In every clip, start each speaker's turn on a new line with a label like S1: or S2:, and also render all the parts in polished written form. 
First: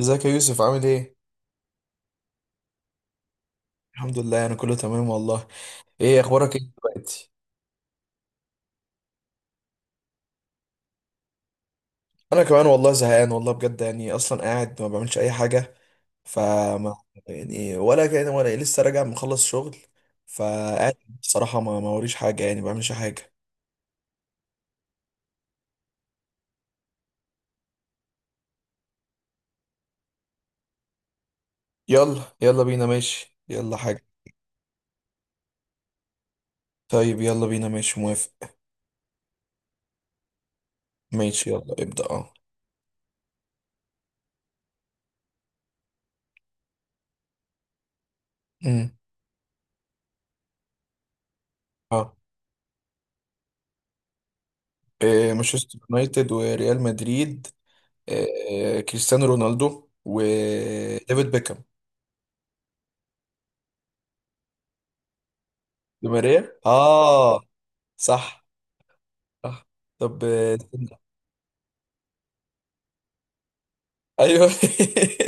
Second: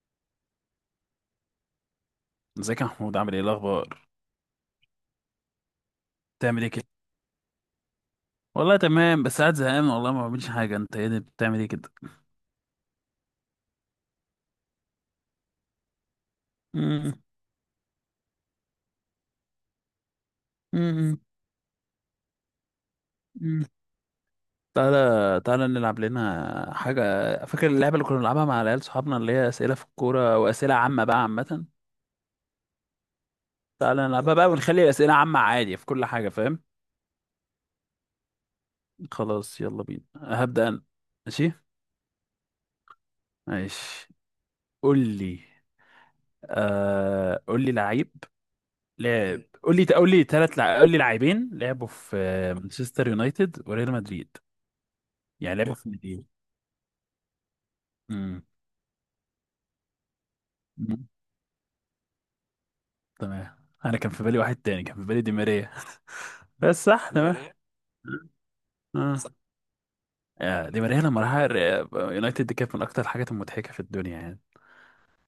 S1: ازيك يا يوسف، عامل ايه؟
S2: ازيك يا محمود، عامل ايه؟ إيه الاخبار؟
S1: الحمد لله، انا كله تمام والله. ايه اخبارك، ايه
S2: بتعمل ايه كده؟
S1: دلوقتي؟
S2: والله تمام، بس قاعد زهقان والله، ما بعملش حاجه. انت ايه ده؟ بتعمل ايه كده؟
S1: انا كمان والله زهقان والله بجد، يعني اصلا قاعد ما بعملش اي حاجة. فما
S2: مم.
S1: يعني ولا كده ولا إيه، لسه راجع مخلص شغل فقاعد.
S2: مم.
S1: بصراحة ما وريش حاجة، يعني ما بعملش حاجة.
S2: مم. تعالى تعالى نلعب لنا حاجه. فاكر اللعبه اللي كنا بنلعبها مع العيال صحابنا، اللي هي اسئله في الكوره واسئله عامه بقى، عامه.
S1: يلا يلا بينا، ماشي يلا حاجة.
S2: تعالى نلعبها بقى ونخلي الاسئله عامه عادي في كل حاجه، فاهم؟
S1: طيب يلا بينا، ماشي موافق.
S2: خلاص يلا بينا، هبدا انا.
S1: ماشي،
S2: ماشي.
S1: يلا ابدأ. اه.
S2: ماشي. قول لي. آه، قول لي لعيب.
S1: امم
S2: قول لي قول لي لاعبين لعبوا
S1: اه.
S2: في مانشستر يونايتد وريال مدريد.
S1: إيه،
S2: يعني لعبوا
S1: مانشستر
S2: في الناديين.
S1: يونايتد وريال مدريد.
S2: امم.
S1: إيه، كريستيانو رونالدو
S2: أمم.
S1: وديفيد بيكهام.
S2: تمام. انا كان في بالي واحد تاني، كان في بالي دي ماريا.
S1: دي ماريا،
S2: بس صح، دي تمام.
S1: اه.
S2: ماريا.
S1: صح.
S2: اه، صح.
S1: صح. طب،
S2: دي
S1: استنى.
S2: ماريا لما راح يونايتد دي، كانت من اكتر الحاجات المضحكه في الدنيا يعني.
S1: ايوه.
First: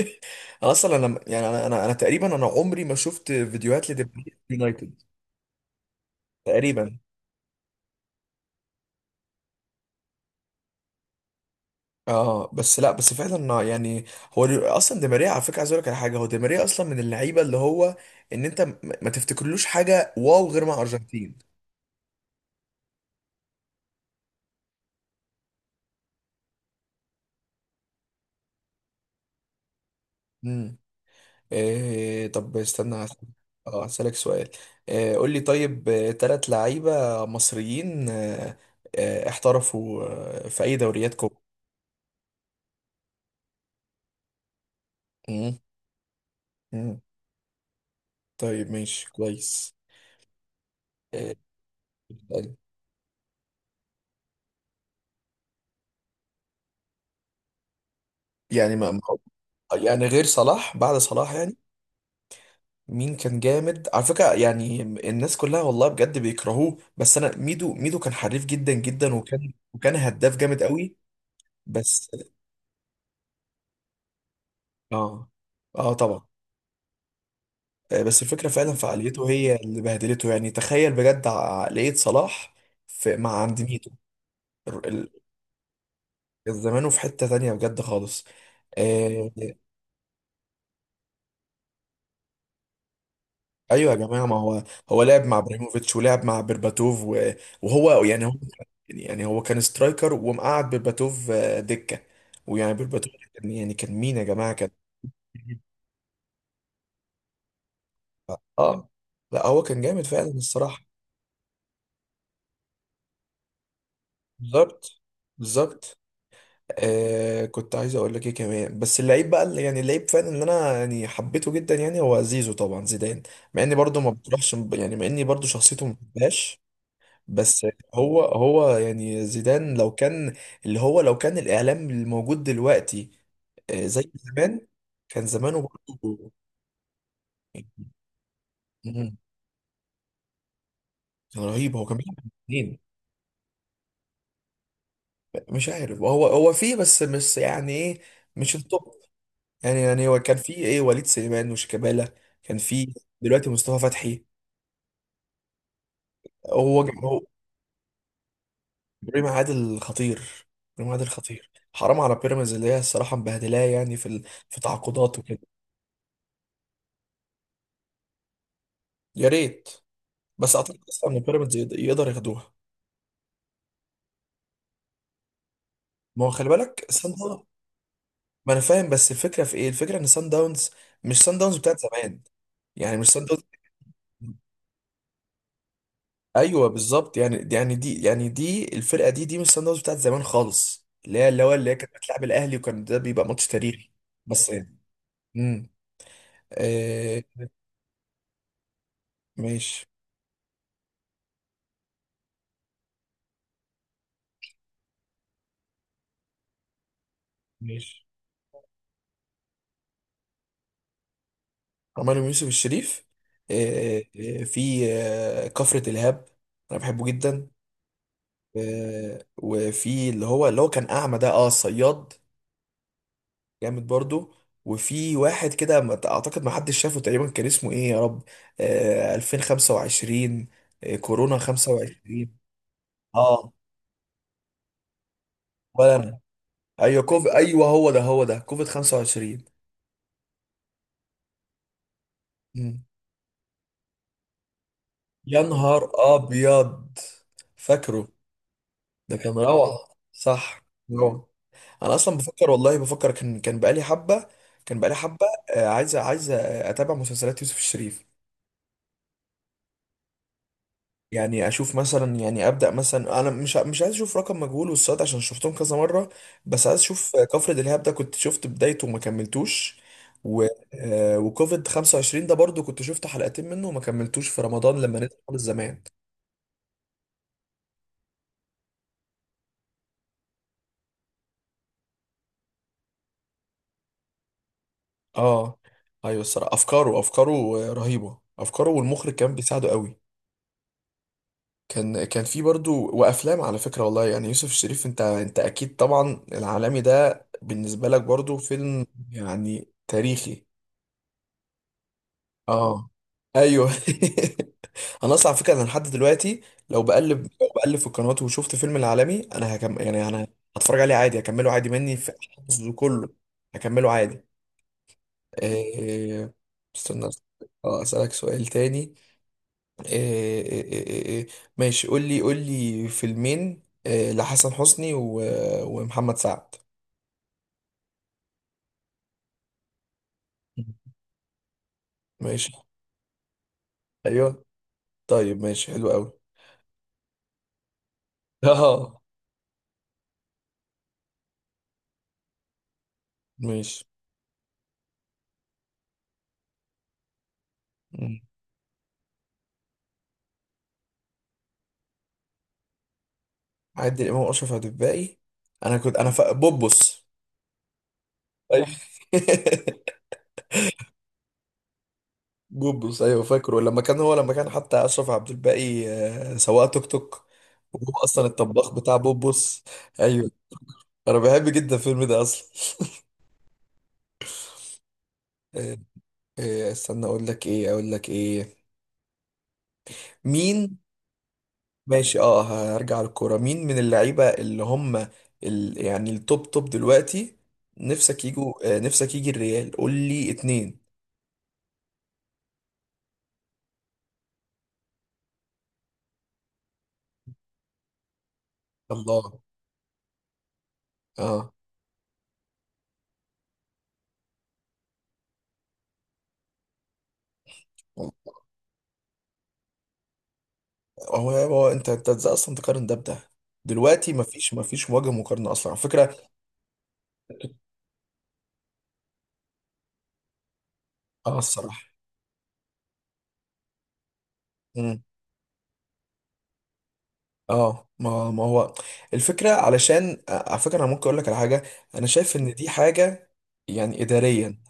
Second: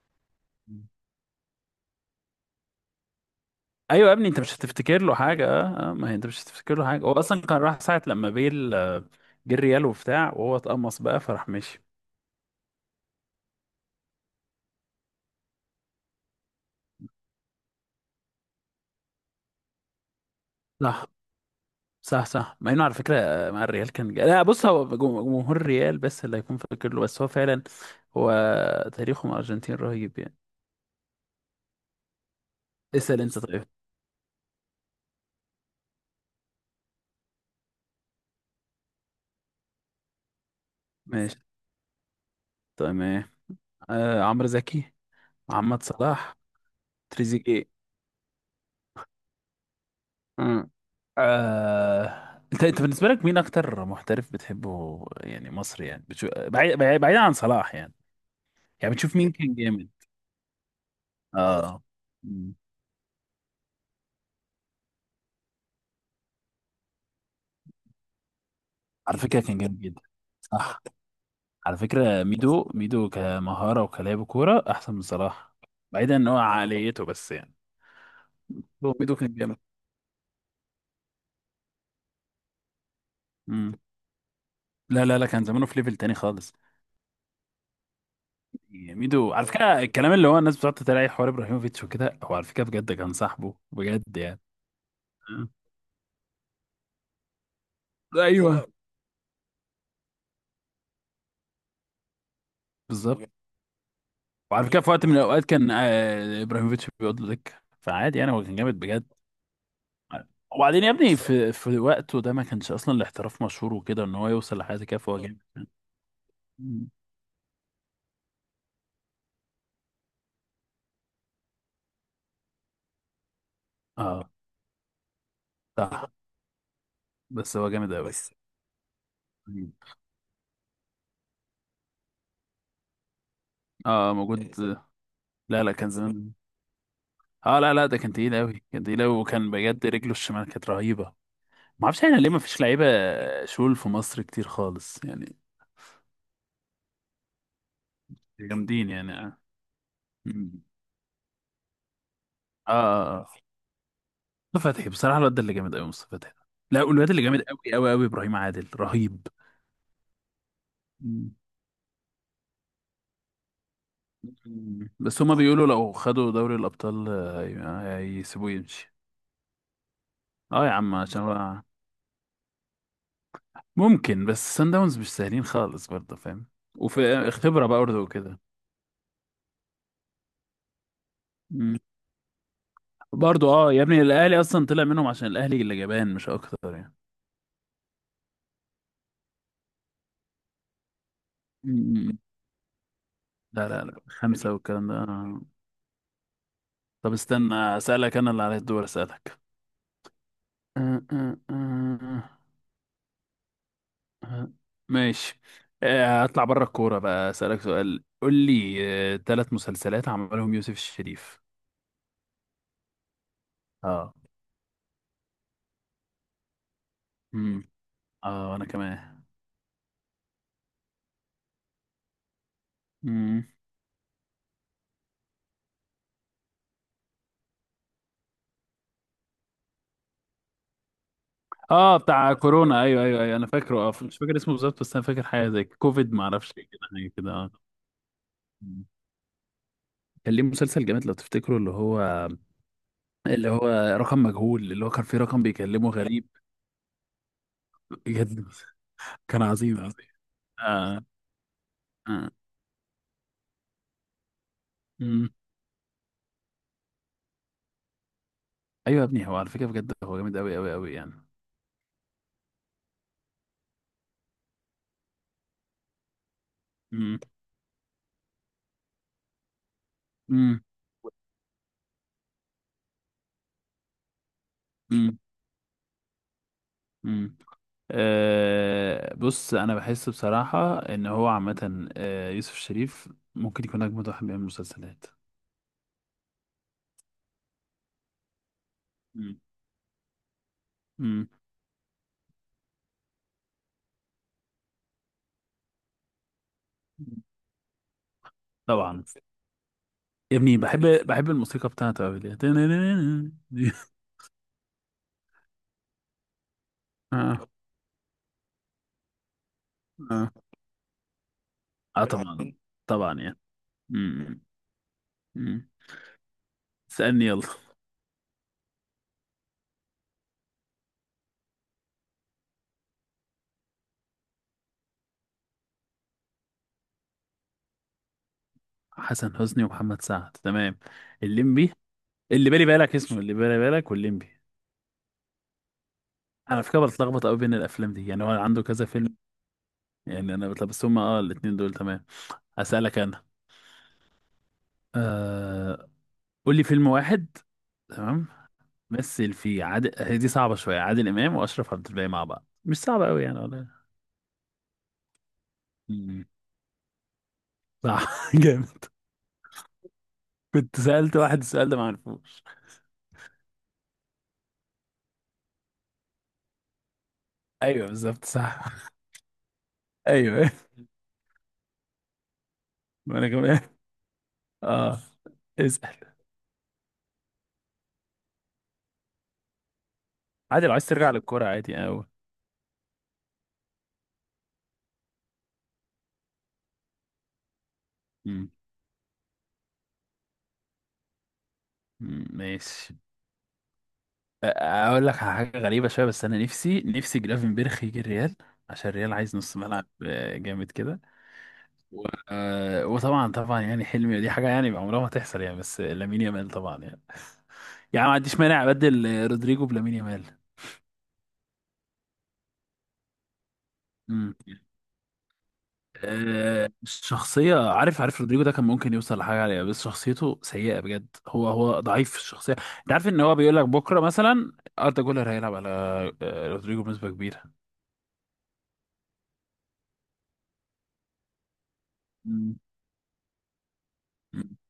S1: انا
S2: مم.
S1: اصلا، انا يعني انا تقريبا، انا عمري ما شفت فيديوهات لدي
S2: ايوه يا ابني،
S1: ماريا
S2: انت
S1: في
S2: مش
S1: يونايتد.
S2: هتفتكر له حاجه. ما هي انت مش هتفتكر له
S1: تقريبا.
S2: حاجه، هو اصلا كان راح ساعه لما بيل جه الريال وبتاع، وهو اتقمص بقى، فراح مشي.
S1: اه، بس لا، بس فعلا يعني هو اصلا دي ماريا على فكره، عايز اقول لك على حاجه، هو دي ماريا اصلا من اللعيبه اللي هو ان انت ما تفتكرلوش حاجه واو غير مع
S2: صح.
S1: ارجنتين.
S2: صح. صح، مع انه على فكره مع الريال كان لا بص، هو جمهور الريال بس اللي هيكون فاكر له، بس هو فعلا. هو تاريخه مع الارجنتين رهيب يعني.
S1: مم. إيه، طب استنى
S2: اسال انت، طيب.
S1: اه هسألك سؤال. إيه، قول لي طيب. ثلاث لعيبة مصريين احترفوا في أي دوريات
S2: ماشي،
S1: كوب.
S2: تمام. عمرو زكي.
S1: مم،
S2: محمد صلاح.
S1: مم.
S2: تريزيجيه.
S1: طيب ماشي، كويس.
S2: مم.
S1: إيه.
S2: انت بالنسبه لك مين اكتر محترف بتحبه يعني، مصري يعني، بعيد عن صلاح يعني.
S1: يعني
S2: يعني بتشوف مين كان جامد؟
S1: يعني غير صلاح، بعد صلاح يعني
S2: اه. مم.
S1: مين كان جامد؟ على فكرة، يعني الناس كلها والله بجد بيكرهوه، بس أنا ميدو، ميدو كان حريف جدا جدا،
S2: على فكره
S1: وكان
S2: كان جامد
S1: وكان
S2: جدا.
S1: هداف جامد
S2: صح.
S1: قوي.
S2: على
S1: بس
S2: فكرة ميدو ميدو كمهارة وكلاعب كورة أحسن من
S1: اه،
S2: صلاح.
S1: اه
S2: بعيدا
S1: طبعا.
S2: إن هو عقليته، بس يعني.
S1: بس الفكرة فعلا
S2: هو ميدو
S1: فعاليته
S2: كان
S1: هي
S2: جامد.
S1: اللي بهدلته، يعني تخيل بجد عقلية صلاح في مع عند
S2: مم.
S1: ميدو. ال-
S2: لا
S1: ال-
S2: لا لا، كان زمانه في ليفل تاني خالص.
S1: زمانه في حتة تانية بجد خالص. آه،
S2: ميدو على فكرة، الكلام اللي هو الناس بتقعد تتريق حوار إبراهيموفيتش وكده، هو على فكرة بجد كان صاحبه،
S1: ايوه يا
S2: بجد
S1: جماعة. ما
S2: يعني.
S1: هو لعب مع
S2: مم.
S1: ابراهيموفيتش، ولعب مع بيرباتوف وهو، يعني هو
S2: أيوه.
S1: يعني هو كان سترايكر، ومقعد بيرباتوف دكة. ويعني بيرباتوف
S2: بالظبط.
S1: يعني كان مين يا جماعة
S2: وعلى
S1: كان.
S2: فكرة في وقت من الأوقات كان إبراهيموفيتش بيقعد له دكة، فعادي يعني، هو كان جامد
S1: اه،
S2: بجد.
S1: لا هو كان جامد فعلا الصراحة.
S2: وبعدين يا ابني، في وقته ده ما كانش أصلا الاحتراف مشهور وكده، إن هو يوصل لحاجة كده،
S1: بالظبط،
S2: فهو جامد.
S1: بالظبط.
S2: مم.
S1: كنت عايز اقول لك ايه كمان، بس اللعيب بقى اللي يعني اللعيب فعلا اللي انا يعني حبيته جدا يعني هو زيزو، طبعا زيدان. مع اني برضو ما
S2: اه،
S1: بتروحش يعني، مع اني برضو شخصيته ما
S2: صح.
S1: بحبهاش.
S2: بس
S1: بس
S2: هو جامد قوي،
S1: هو
S2: بس.
S1: هو يعني زيدان لو كان، اللي هو لو كان الاعلام الموجود دلوقتي زي
S2: اه، موجود.
S1: زمان، كان زمانه
S2: لا لا، كان
S1: برضو.
S2: زمان. اه، لا لا، ده كان تقيل قوي، كان تقيل قوي،
S1: مم.
S2: وكان بجد رجله الشمال كانت رهيبه.
S1: كان رهيب،
S2: ما
S1: هو كان
S2: اعرفش احنا
S1: بيلعب
S2: ليه ما فيش
S1: الاثنين.
S2: لعيبه. شول في مصر كتير خالص يعني.
S1: مش عارف، هو فيه بس مش يعني ايه، مش
S2: جامدين
S1: التوب.
S2: يعني، اه.
S1: يعني هو كان في
S2: مم.
S1: ايه وليد سليمان وشيكابالا، كان
S2: اه.
S1: في
S2: آه. آه.
S1: دلوقتي مصطفى فتحي.
S2: مصطفى فتحي، بصراحه الواد ده اللي جامد قوي، مصطفى فتحي. لا، والواد
S1: هو
S2: اللي جامد قوي قوي قوي ابراهيم عادل،
S1: ابراهيم
S2: رهيب.
S1: عادل خطير. ابراهيم عادل
S2: مم.
S1: خطير، حرام على بيراميدز اللي هي الصراحه مبهدلاه، يعني في في
S2: مم.
S1: تعاقدات
S2: بس هما
S1: وكده.
S2: بيقولوا لو خدوا دوري الابطال، هيسيبوه يمشي.
S1: يا ريت. بس
S2: اه يا
S1: اعتقد
S2: عم،
S1: اصلا ان
S2: عشان
S1: بيراميدز
S2: هو.
S1: يقدر ياخدوها.
S2: ممكن، بس سان داونز مش سهلين خالص برضه،
S1: ما هو
S2: فاهم.
S1: خلي بالك، سان
S2: وفي
S1: داونز.
S2: خبرة برضه وكده.
S1: ما انا فاهم، بس الفكره في ايه؟ الفكره ان سان داونز مش سان داونز بتاعت
S2: مم.
S1: زمان، يعني مش سان داونز.
S2: برضه اه يا ابني، الاهلي اصلا طلع منهم عشان الاهلي اللي جبان، مش اكتر
S1: ايوه،
S2: يعني.
S1: بالظبط. يعني، يعني دي، يعني دي الفرقه دي مش سان داونز بتاعت زمان خالص، اللي هي كانت
S2: مم.
S1: بتلعب الاهلي، وكان ده بيبقى ماتش
S2: لا لا
S1: تاريخي.
S2: لا،
S1: بس
S2: خمسة
S1: يعني.
S2: والكلام ده.
S1: امم
S2: طب
S1: آه
S2: استنى، اسألك انا اللي على الدور، اسألك.
S1: ماشي،
S2: أه، أه، أه، أه. ماشي. هطلع بره الكورة بقى، اسألك سؤال،
S1: ماشي.
S2: قول لي. ثلاث مسلسلات عملهم يوسف الشريف.
S1: عمرو بن يوسف الشريف.
S2: اه.
S1: في كفرة الهاب. انا بحبه جدا.
S2: امم. اه، انا كمان.
S1: وفي اللي هو كان اعمى ده، اه الصياد. جامد برضو. وفي واحد كده اعتقد ما حدش شافه تقريبا، كان اسمه ايه يا رب؟ 2025. كورونا
S2: اه، بتاع
S1: 25.
S2: كورونا، ايوه ايوه ايوه، انا
S1: اه.
S2: فاكره. اه، مش فاكر اسمه بالظبط، بس انا فاكر حاجه زي
S1: ولا
S2: كوفيد
S1: انا.
S2: ما اعرفش، إيه كده،
S1: ايوه
S2: حاجه كده، اه.
S1: ايوه، هو ده كوفيد 25.
S2: كان ليه مسلسل جامد لو تفتكروا، اللي هو
S1: مم.
S2: اللي هو رقم مجهول اللي هو كان فيه
S1: يا
S2: رقم بيكلمه
S1: نهار
S2: غريب.
S1: ابيض، فاكره.
S2: بجد.
S1: ده كان
S2: كان
S1: روعه،
S2: عظيم عظيم.
S1: صح.
S2: آه.
S1: روعه. انا اصلا
S2: آه.
S1: بفكر والله، بفكر كان بقالي حبه، كان بقالي حبه.
S2: أمم.
S1: عايز اتابع مسلسلات يوسف الشريف.
S2: ايوه يا ابني، هو على فكره بجد هو جامد قوي قوي قوي يعني.
S1: يعني اشوف مثلا، يعني ابدا مثلا انا مش عايز اشوف رقم مجهول والصاد عشان شفتهم كذا مره. بس عايز اشوف
S2: أمم.
S1: كفر دلهاب، ده كنت شفت بدايته وما كملتوش. و
S2: أمم.
S1: آه، وكوفيد 25 ده برضو كنت شفت حلقتين منه وما كملتوش في رمضان لما نزل
S2: أمم.
S1: خالص زمان.
S2: أمم. بص انا بحس بصراحه ان هو عامه، يوسف شريف ممكن يكون اجمد واحد بيعمل مسلسلات.
S1: اه. ايوه، الصراحه افكاره، افكاره رهيبه، افكاره والمخرج كان
S2: أمم.
S1: بيساعده قوي.
S2: أمم.
S1: كان في برضو وافلام على فكره والله، يعني يوسف الشريف، انت اكيد طبعا العالمي ده بالنسبه لك برضو فيلم
S2: طبعا.
S1: يعني
S2: يا
S1: تاريخي.
S2: ابني، بحب الموسيقى بتاعته قوي دي
S1: اه. ايوه.
S2: دي.
S1: انا اصلا على فكره انا لحد دلوقتي، لو بقلب لو
S2: اه.
S1: بقلب في القنوات وشفت فيلم العالمي، انا هكم، يعني انا
S2: اه.
S1: هتفرج عليه عادي، هكمله عادي، مني
S2: اه،
S1: في
S2: طبعا
S1: حفظه كله،
S2: طبعا يعني.
S1: هكمله عادي.
S2: مم. مم.
S1: إيه، استنى.
S2: اسألني يلا.
S1: اه، اسالك سؤال تاني. إيه، إيه، إيه، إيه. ماشي، قول لي، قول لي فيلمين، إيه، لحسن حسني و، ومحمد سعد.
S2: حسن حسني ومحمد سعد، تمام. الليمبي. اللي
S1: ماشي.
S2: بالي بالك اسمه اللي بالي بالك، والليمبي.
S1: ايوه، طيب ماشي، حلو قوي.
S2: انا على فكره بتلخبط قوي بين الافلام دي، يعني هو عنده كذا
S1: اه.
S2: فيلم. يعني انا بتلخبط، بس هما اه الاتنين دول تمام. هسألك انا.
S1: ماشي.
S2: آه... قول لي فيلم واحد. تمام. مثل فيه عادل هي دي صعبة شوية، عادل إمام وأشرف عبد الباقي مع بعض، مش صعبة قوي يعني.
S1: عادل امام واشرف عبد الباقي. انا كنت انا
S2: ولا؟
S1: بوبوس.
S2: صح،
S1: أيوة.
S2: جامد. كنت سألت واحد السؤال ده ما عرفوش.
S1: بوبوس، ايوه فاكره لما كان هو، لما كان حتى اشرف عبد الباقي سواق توك توك،
S2: ايوه،
S1: وهو
S2: بالظبط،
S1: اصلا الطباخ
S2: صح.
S1: بتاع بوبوس. ايوه.
S2: ايوه.
S1: انا بحب جدا الفيلم ده اصلا.
S2: وانا كمان. اه.
S1: آه،
S2: اسأل.
S1: استنى، اقول لك ايه، اقول لك ايه،
S2: عادي لو
S1: مين؟
S2: عايز ترجع للكورة، عادي قوي.
S1: ماشي، اه. هرجع للكوره. مين من اللعيبه اللي هم يعني التوب توب دلوقتي، نفسك يجوا آه، نفسك يجي الريال؟ قول لي اتنين.
S2: ماشي. اقول لك على حاجة غريبة شوية، بس انا نفسي نفسي جرافنبرخ يجي الريال. عشان الريال عايز
S1: الله،
S2: نص ملعب، جامد كده.
S1: اه.
S2: وطبعا طبعا يعني حلمي، دي حاجة يعني عمرها ما تحصل يعني، بس لامين يامال طبعا يعني. يعني ما عنديش مانع ابدل رودريجو بلامين.
S1: هو انت ازاي اصلا تقارن ده بده؟ دلوقتي
S2: يامال.
S1: مفيش وجه مقارنه اصلا على فكره.
S2: الشخصية عارف رودريجو ده كان ممكن يوصل لحاجة عليها، بس شخصيته سيئة بجد،
S1: اه،
S2: هو
S1: الصراحه.
S2: ضعيف في الشخصية. انت عارف ان هو بيقول لك بكرة مثلا؟
S1: امم
S2: اردا جولر هيلعب على رودريجو بنسبة كبيرة.
S1: اه. ما هو الفكره علشان على فكره، انا ممكن اقول لك على حاجه، انا شايف ان
S2: مم.
S1: دي حاجه يعني
S2: مم.
S1: اداريا.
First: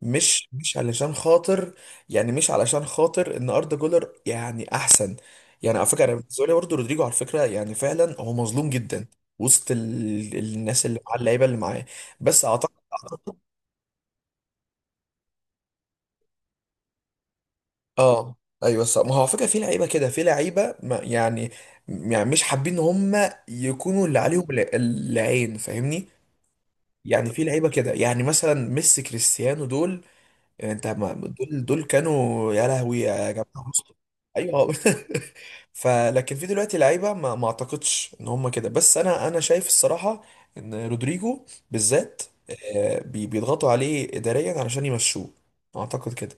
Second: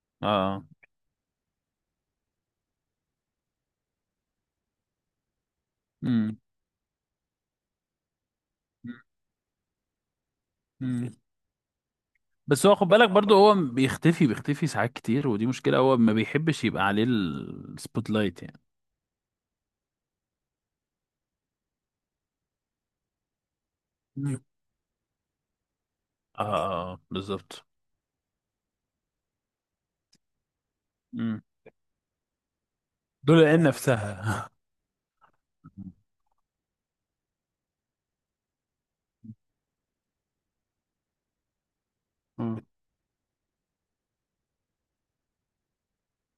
S1: مش
S2: اه.
S1: مش علشان خاطر، يعني مش علشان خاطر ان اردا جولر يعني احسن، يعني على فكره انا
S2: مم.
S1: بالنسبه لي برضه رودريجو على فكره يعني فعلا هو مظلوم جدا وسط الناس اللي مع
S2: مم.
S1: اللعيبه اللي معاه. بس.
S2: بس هو خد بالك برضو، هو بيختفي بيختفي ساعات كتير، ودي مشكلة، هو ما بيحبش يبقى عليه السبوت
S1: اه،
S2: لايت يعني.
S1: ايوه صح. ما هو على فكره في لعيبه كده، في لعيبه يعني، يعني مش حابين ان هم يكونوا اللي
S2: مم.
S1: عليهم العين، فاهمني؟
S2: اه، اه،
S1: يعني في
S2: بالظبط.
S1: لعيبه كده يعني مثلا ميسي، كريستيانو، دول. يعني انت ما
S2: مم.
S1: دول كانوا يا لهوي يا
S2: دول العين
S1: جماعه، بصوا.
S2: نفسها.
S1: ايوه. فلكن في دلوقتي لعيبه ما اعتقدش ان هم كده، بس انا شايف الصراحه ان رودريجو بالذات
S2: مم.
S1: بيضغطوا عليه اداريا علشان يمشوه. اعتقد كده،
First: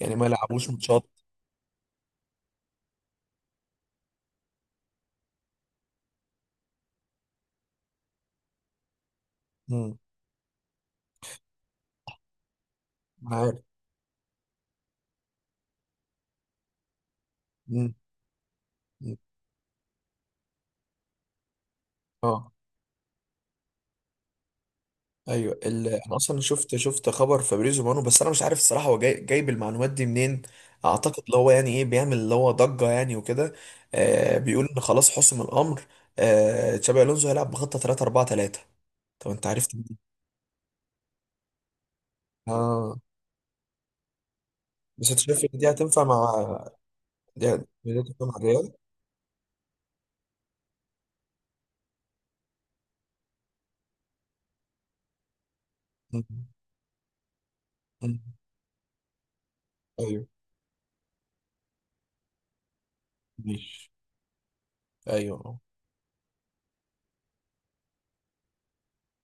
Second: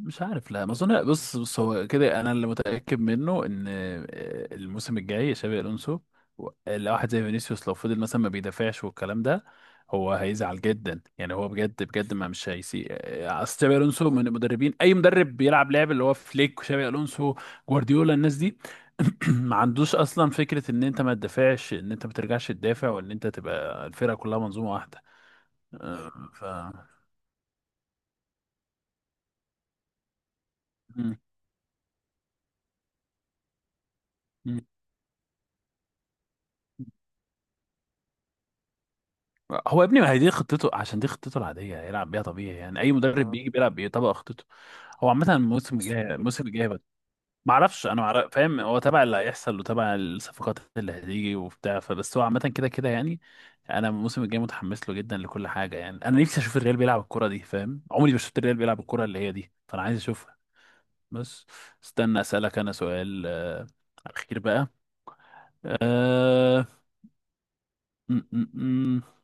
S1: يعني ما
S2: عارف، لا
S1: يلعبوش
S2: ما اظن،
S1: ماتشات.
S2: بص بص هو كده، انا اللي متاكد منه ان الموسم الجاي شابي الونسو. لو واحد زي فينيسيوس لو فضل مثلا ما بيدافعش والكلام ده،
S1: مم.
S2: هو هيزعل جدا يعني، هو بجد بجد، ما مش هيسي اصل شابي الونسو من المدربين، اي مدرب بيلعب لعب اللي هو فليك وشابي الونسو،
S1: مم.
S2: جوارديولا، الناس دي.
S1: مم.
S2: ما عندوش اصلا فكره ان انت ما تدافعش، ان انت ما ترجعش
S1: اه،
S2: تدافع، وان انت تبقى الفرقه كلها منظومه واحده.
S1: ايوه
S2: آه،
S1: انا اصلا
S2: ف
S1: شفت خبر فابريزو مانو، بس انا مش عارف الصراحه هو جاي جايب المعلومات دي منين. اعتقد اللي هو يعني ايه، بيعمل اللي هو ضجه يعني وكده.
S2: مم.
S1: بيقول ان خلاص حسم الامر. تشابي الونزو هيلعب بخطه 3 4 3. طب انت عرفت
S2: هو يا ابني،
S1: منين؟
S2: ما هي دي خطته عشان دي خطته العادية هيلعب بيها طبيعي يعني، أي
S1: اه،
S2: مدرب بيجي بيلعب بيطبق خطته. هو
S1: بس انت
S2: عامة،
S1: شايف ان دي
S2: الموسم
S1: هتنفع
S2: الجاي
S1: مع
S2: الموسم الجاي بقى. ما اعرفش انا
S1: دي هتنفع مع
S2: فاهم،
S1: الريال؟
S2: هو تبع اللي هيحصل وتبع الصفقات اللي هتيجي وبتاع، فبس هو عامة كده كده يعني. انا الموسم الجاي متحمس له جدا لكل حاجة يعني، انا نفسي
S1: مم.
S2: اشوف الريال بيلعب الكرة دي، فاهم، عمري ما
S1: مم.
S2: شفت الريال بيلعب الكرة اللي هي دي، فانا عايز
S1: ايوه.
S2: اشوفها. بس. استنى اسألك انا سؤال
S1: ماشي،
S2: اخير بقى.
S1: ايوه
S2: آه... م -م -م.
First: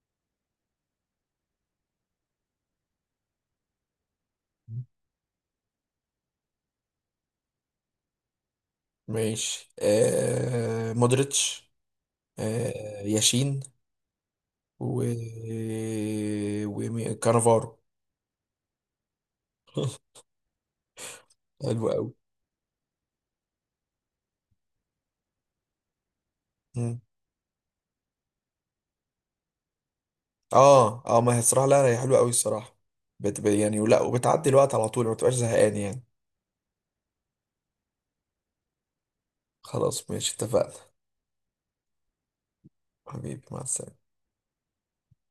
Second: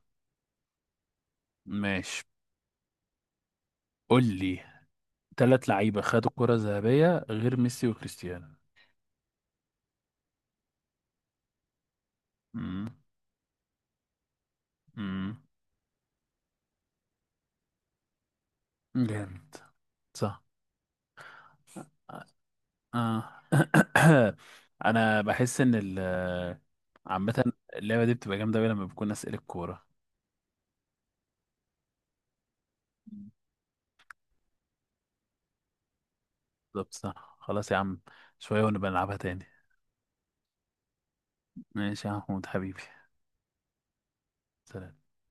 S2: ماشي. قول لي. ثلاث لعيبة خدوا الكرة الذهبية غير ميسي وكريستيانو.
S1: ماشي. مودريتش،
S2: امم.
S1: ياشين، و
S2: امم.
S1: وكانافارو.
S2: جامد. صح.
S1: حلو قوي.
S2: آه. انا بحس ان
S1: مم.
S2: عامة اللعبة دي بتبقى جامدة أوي لما بكون أسئلة الكورة.
S1: اه، اه. ما هي الصراحه، لا لا هي حلوه قوي الصراحه، بتبقى يعني ولا وبتعدي الوقت على طول، ما بتبقاش زهقان يعني.
S2: بالظبط صح، خلاص يا عم. شوية ونبقى نلعبها تاني.
S1: خلاص ماشي، اتفقنا.
S2: ماشي يا محمود حبيبي.
S1: حبيبي مع السلامه.
S2: سلام.